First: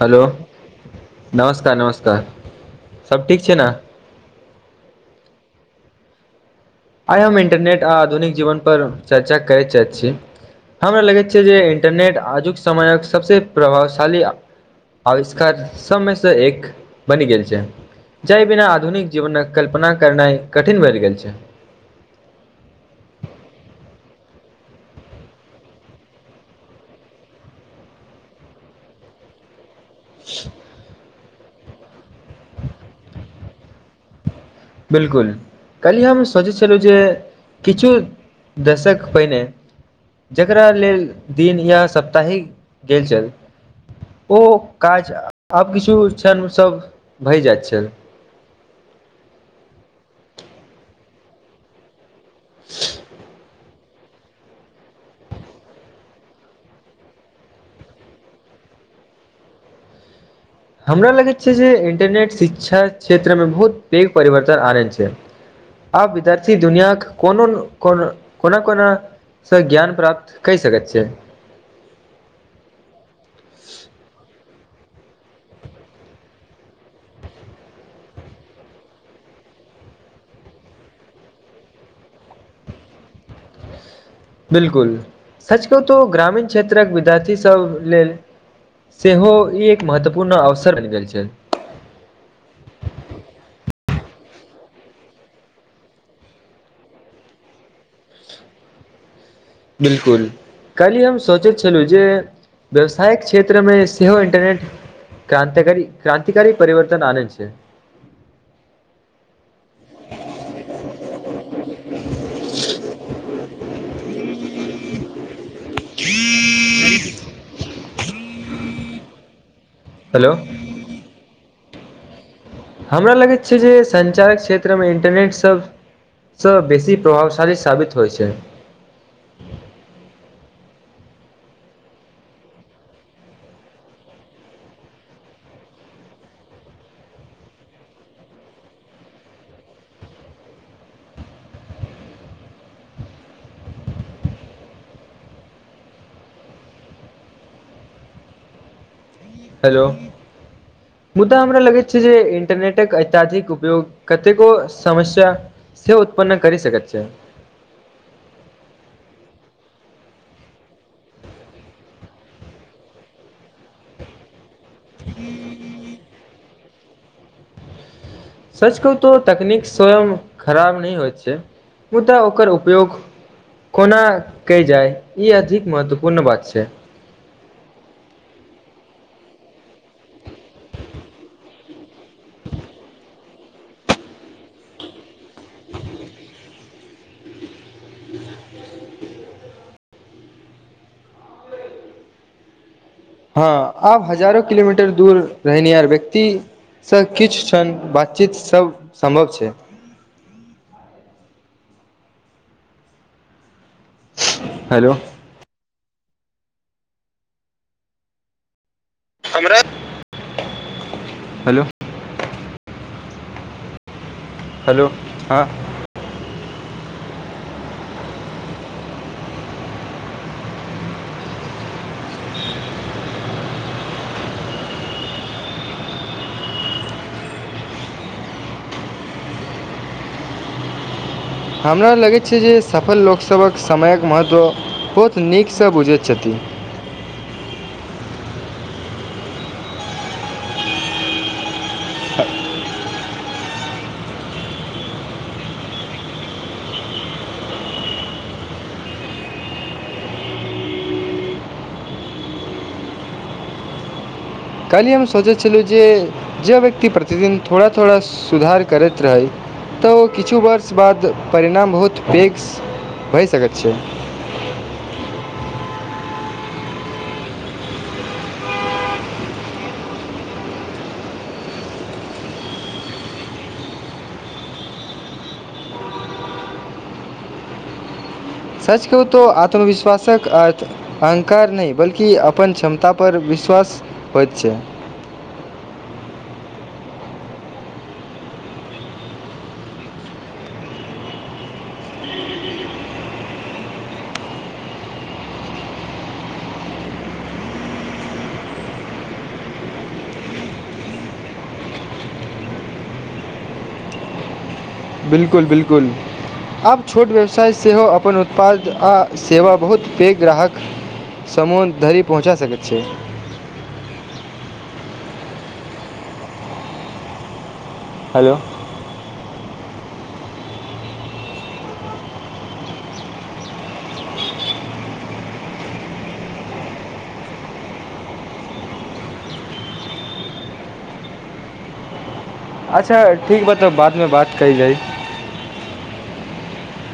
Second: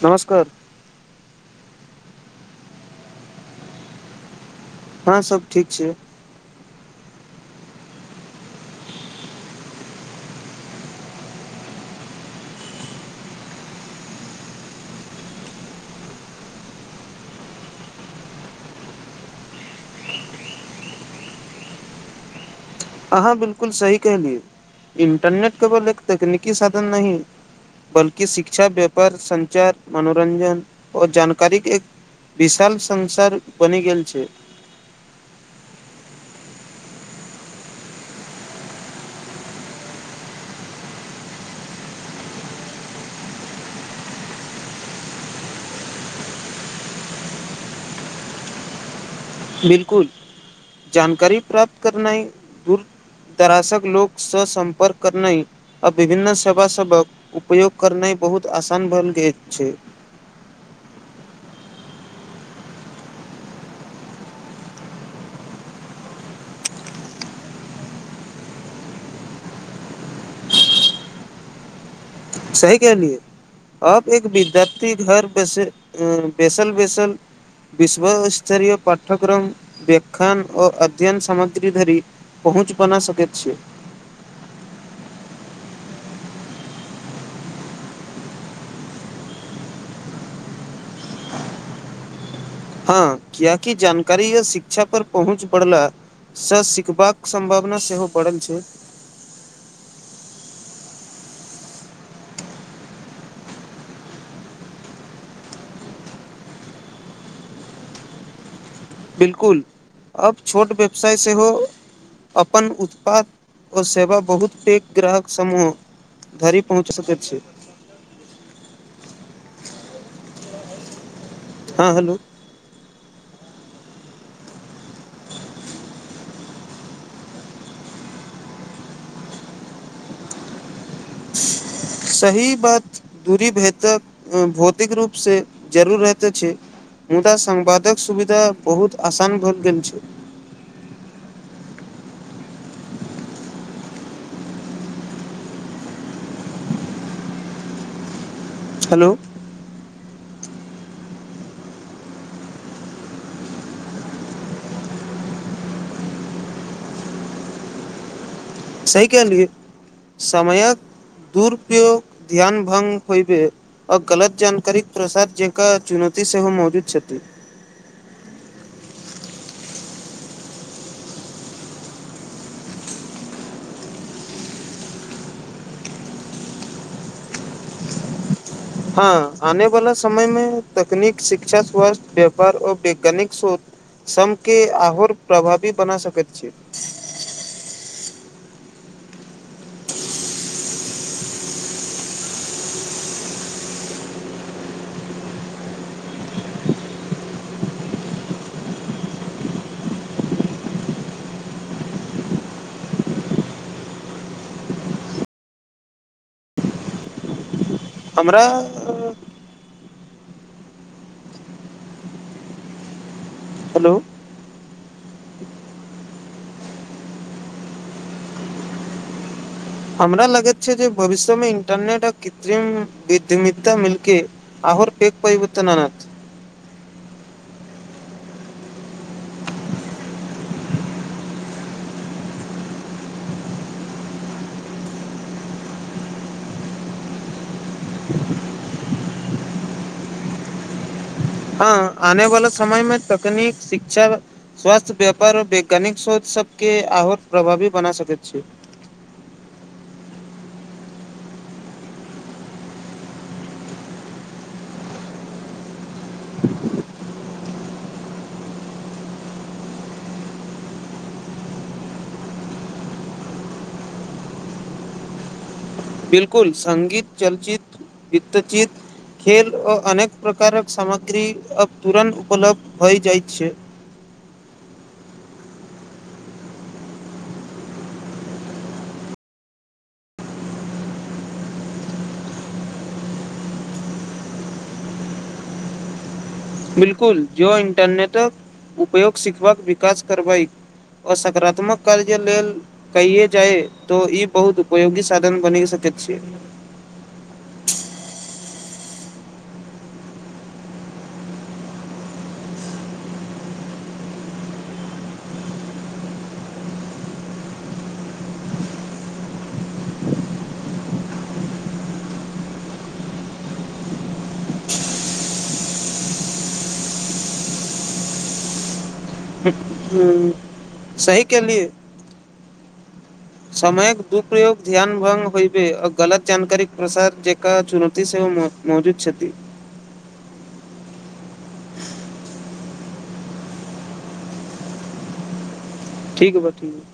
hello नमस्कार नमस्कार नमस्कार सब ठीक छै नऽ हँ सब ठीक छिये आइ हम इंटरनेट आ आधुनिक जीवन पर चर्चा करैत चाहैत छी हमरा लगैत छै जे इंटरनेट आजुक समयक सभसँ प्रभावशाली आविष्कार सब मड सँ एक बनि गेल छै जाहि बिना आधुनिक जीवनक कल्पना करनाइ कठिन बनि गेल छै अहाँ बिलकुल सही कहलिय इंटरनेट केवल एक तकनीकी साधन नहि बल्कि शिक्षा व्यापार सञ्चार मनोरञजन ओ जानकारी एक विशाल संसार बनि गेल छैय बिलकुल कली हम सोचै छलहुँ जे किछु दशक पहिने जकरा लेल दिन या सप्ताहिक गेल छल ओ काज आब किछु छनि सब भय जायत छै बिल्कुल जानकारी प्राप्त करनाइ दूर दराशक लोकग सँ संपर्क करनाय आ विभिन्न सेवा सबक उपयोग करनाइ बहुत आसान बन गेल छै हमरा लगैत छै जे इन्टरनेट शिक्षा क्षेत्रमे बहुत पैघ परिवर्तन आ रहल छै आब विद्यार्थी दुनियााक कोनो को कोना कोना स ज्ञान प्राप्त कय सकैत छियै सही कहलियै आब एक विद्यार्थी घर बेसे बैसल बैसल विश्वस्तरिय पाठ्यक्रम व्यख्यान ओ अध्यनन सामग्री धरी पहुँच बना सकैत छियै बिल्कुल सच कहु तो ग्रामीण क्षेत्रक विद्यार्थीसभ लेल सेहो ई एक महत्वपूर्ण अवसर बनि गेल छै हँ किएकी जानकारी य शिक्षा पर पहुँच पड़ला सँ सिखबाक सम्भावना सेहो पड़ल छै बिल्कुल काल्हि हम सोचैत छलहुँ जे व्यवसायके क्षेत्रमे सेहो इन्टरनेट क्रांतिकारी क्रांतिकारी परिवर्तन आनय छै बिल्कुल अब छोट व्यवसाय सेहो अपन उत्पाद ओ सेवा बहुत पैघ ग्राहक समूह धरि पहुँच सकैत छै हेलो हां हेलो हमरा लगैत छै जे संचारक क्षेत्रमे इंटरनेट सब सँ बेसी प्रभावशाली साबित होइ छै सही बात दूरी भेतक भौतिक रूपसँ जरूरी रहेत छै मुदा संवादक सुविधा बहुत आसान भऽ गेल छै हेलो हेलो मुदा हमरा लगैत छै जे इंटरनेटक अत्यधिक उपयोग कतेको समस्या से उत्पन्न करि सकैत छै सही कहलियै समयक दुरुप्रयोग ध्यान भंग होब आ गलत जान तनिक प्रसाद जकर चुनौती सेहो मौजूद छथि सच कहू तो तकनीक स्वयं खराब नहि होइत छै मुदा ओकर उपयोग कोना कय जाय ई अधिक महत्वपूर्ण बात छै हँ आने वाला समय मे तकनीक शिक्षा स्वास्थ्यय व्यापार आऔर वैज्ञानिक शोध समके आहोर प्रभावी बना सकैत छै हँ आब हजारो किलोमीटर दूर रहनियार व्यक्ति सँ किछु कनि बातचीतसभ सम्भव छै हेलो हमरा हमरा हेलो हलो हेलो हँ हमरा लगैत छै जे भविष्य मे इंटरनेट आ कृत्रिम विधिमिता मिल केँ आहोर पेेक परिवर्तन अनत हमरा लगैत छै जे सफल लोकसभक समयक महत्व बहुत नीकसँ बुझैत छथि हँ आने वाला समय मे तकनीक शिक्षा स्वास्थ्य व्यापार वैज्ञानिक शोच सबकेँ आओर प्रभावी बना सकैत छै काल्हि हम सोचै छलहुँ जे जे व्यक्ति प्रतिदिन थोड़ा थोड़ा सुधार करैत रहै तऽ ओ किछु वर्ष बाद परिणाम बहुत पैघ भए सकैत छै बिलकुल संगीत चलचित वित्तचित खेल आ अनेक प्रकारक सामग्री अब तुरन्त उपलब्ध होइ जाइत छै सच कहु तो आत्मविश्वासक अर्थ अहंकार नहि बल्कि अपन क्षमता पर विश्वास होइत छै बिलकुल जो इंटरनेटक उपयोग सिखबक विकास करबई आ सकारात्मक कार्य लेल कइए जाइ त ई बहुत उपयोगी साधन बनी सकैत छी बिल्कुल बिल्कुल आब छोट व्यवसाय सेहो अपन उत्पाद आ सेवा बहुत पैघ ग्राहक समान धरी पहुँचा सकैत छै हेलो हूँ सही केली समयक दुप्रयोग ध्यान भंग होइबे आ गलत जानकारी प्रसार जेका चुनोती सेहो महजुद छथि अच्छा ठीक बत तब बाद मे बात कइल जाइ ठीक बा ठीक बा